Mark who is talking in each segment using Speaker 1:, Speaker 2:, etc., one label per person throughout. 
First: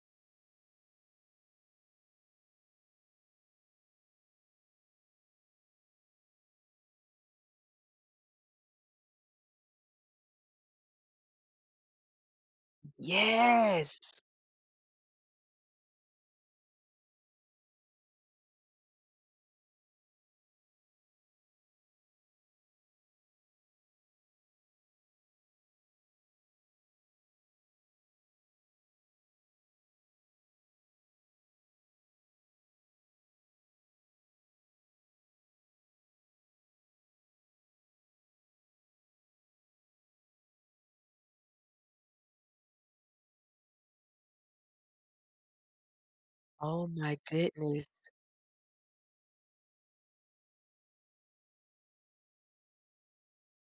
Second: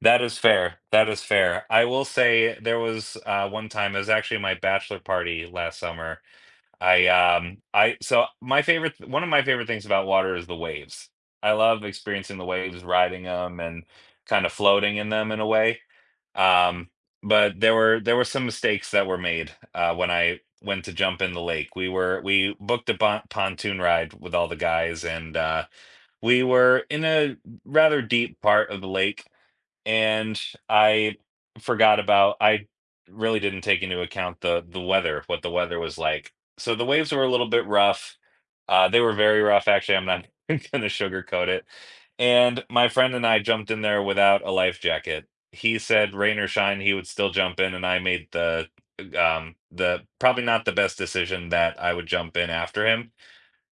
Speaker 1: That is fair that is fair, I will say there was, uh, one time, it was actually my bachelor party last summer, I, um I so, my favorite one of my favorite things about water is the waves. I love experiencing the waves, riding 'em, and
Speaker 2: Yes.
Speaker 1: kind of floating in them in a way. Um, but there were there were some mistakes that were made, uh, when I went to jump in the lake. We were we booked a bon pontoon ride with all the guys, and, uh, we were in a r rather deep part of the lake, and I forgot about I really didn't take into account the the weather, what the weather was like, so, the waves were a little bit rough uh, they were very rough, actually, I'm not even gonna sugarcoat it. And my friend and I jumped in there without a life jacket. He said, "Rain or shine,"
Speaker 2: Oh
Speaker 1: he would
Speaker 2: my
Speaker 1: still jump in, and
Speaker 2: goodness.
Speaker 1: I made the, um, the, probably not the best decision that I would jump in after him,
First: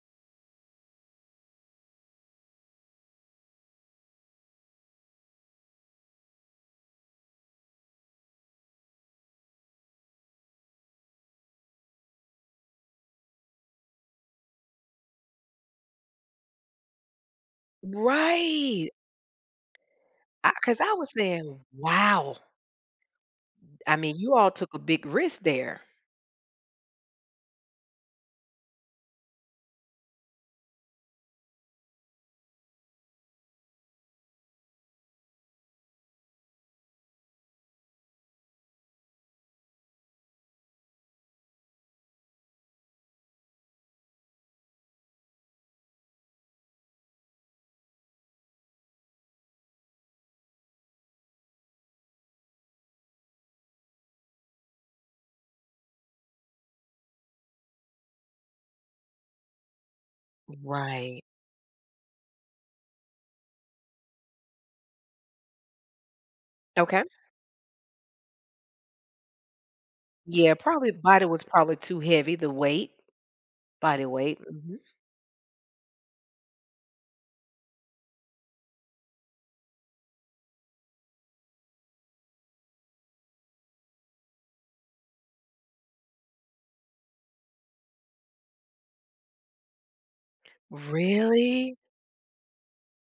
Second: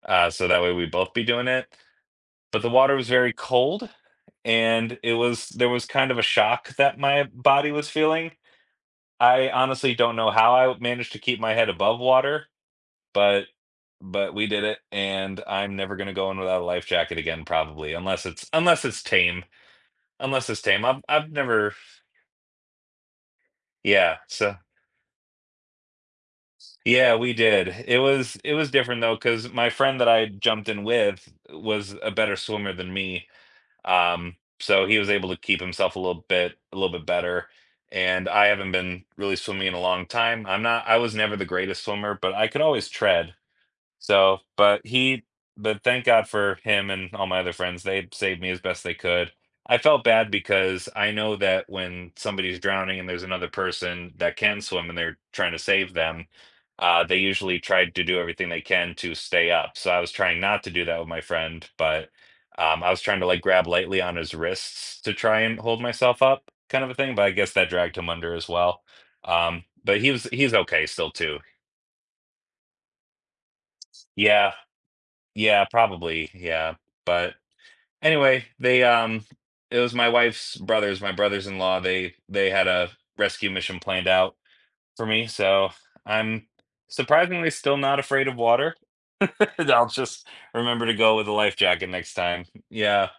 Speaker 1: uh, so that way we'd both be doing it, but the water was very cold, and it was, there was kind of a shock that my body was feeling. I honestly don't know how I managed to keep my head above water, but but we did it, and I'm never gonna go in without a life jacket again, probably, unless it's unless
Speaker 2: Right.
Speaker 1: it's tame unless
Speaker 2: I
Speaker 1: it's
Speaker 2: 'cause
Speaker 1: tame,
Speaker 2: I
Speaker 1: I've
Speaker 2: was
Speaker 1: I've
Speaker 2: saying,
Speaker 1: never
Speaker 2: "Wow." I mean,
Speaker 1: Yeah,
Speaker 2: you all
Speaker 1: so
Speaker 2: took a big risk there.
Speaker 1: Yeah, we did, it was it was different though, 'cause my friend that I jumped in with was a better swimmer than me, um, so he was able to keep himself a little bit a little bit better, and I haven't been really swimming in a long time. I'm not I was never the greatest swimmer, but I could always tread, so but he but thank god for him and all my other friends, they saved me as best they could. I felt bad because I know that when somebody is drowning, and there's another person that can swim, and they're trying to save them, uh, they usually tried to do everything they can to stay up, so I was trying not to do that with my
Speaker 2: Right.
Speaker 1: friend, but, um, I was trying to like grab lightly on his wrists to try and hold myself up, kind of a
Speaker 2: Okay.
Speaker 1: thing, but I guess that dragged him under as well, um, but he was he was
Speaker 2: Yeah,
Speaker 1: okay
Speaker 2: probably the
Speaker 1: still
Speaker 2: body
Speaker 1: too.
Speaker 2: was probably too heavy, the weight body weight,
Speaker 1: Yeah
Speaker 2: mhm.
Speaker 1: yeah, probably, yeah, but anyway, they, um it was my wife's brothers my brothers-in-law, they they had, uh, rescue mission planned out for me, so, I'm surprisingly still not afraid of water. I'll just remember to go with a life
Speaker 2: Really?
Speaker 1: jacket next time, yeah.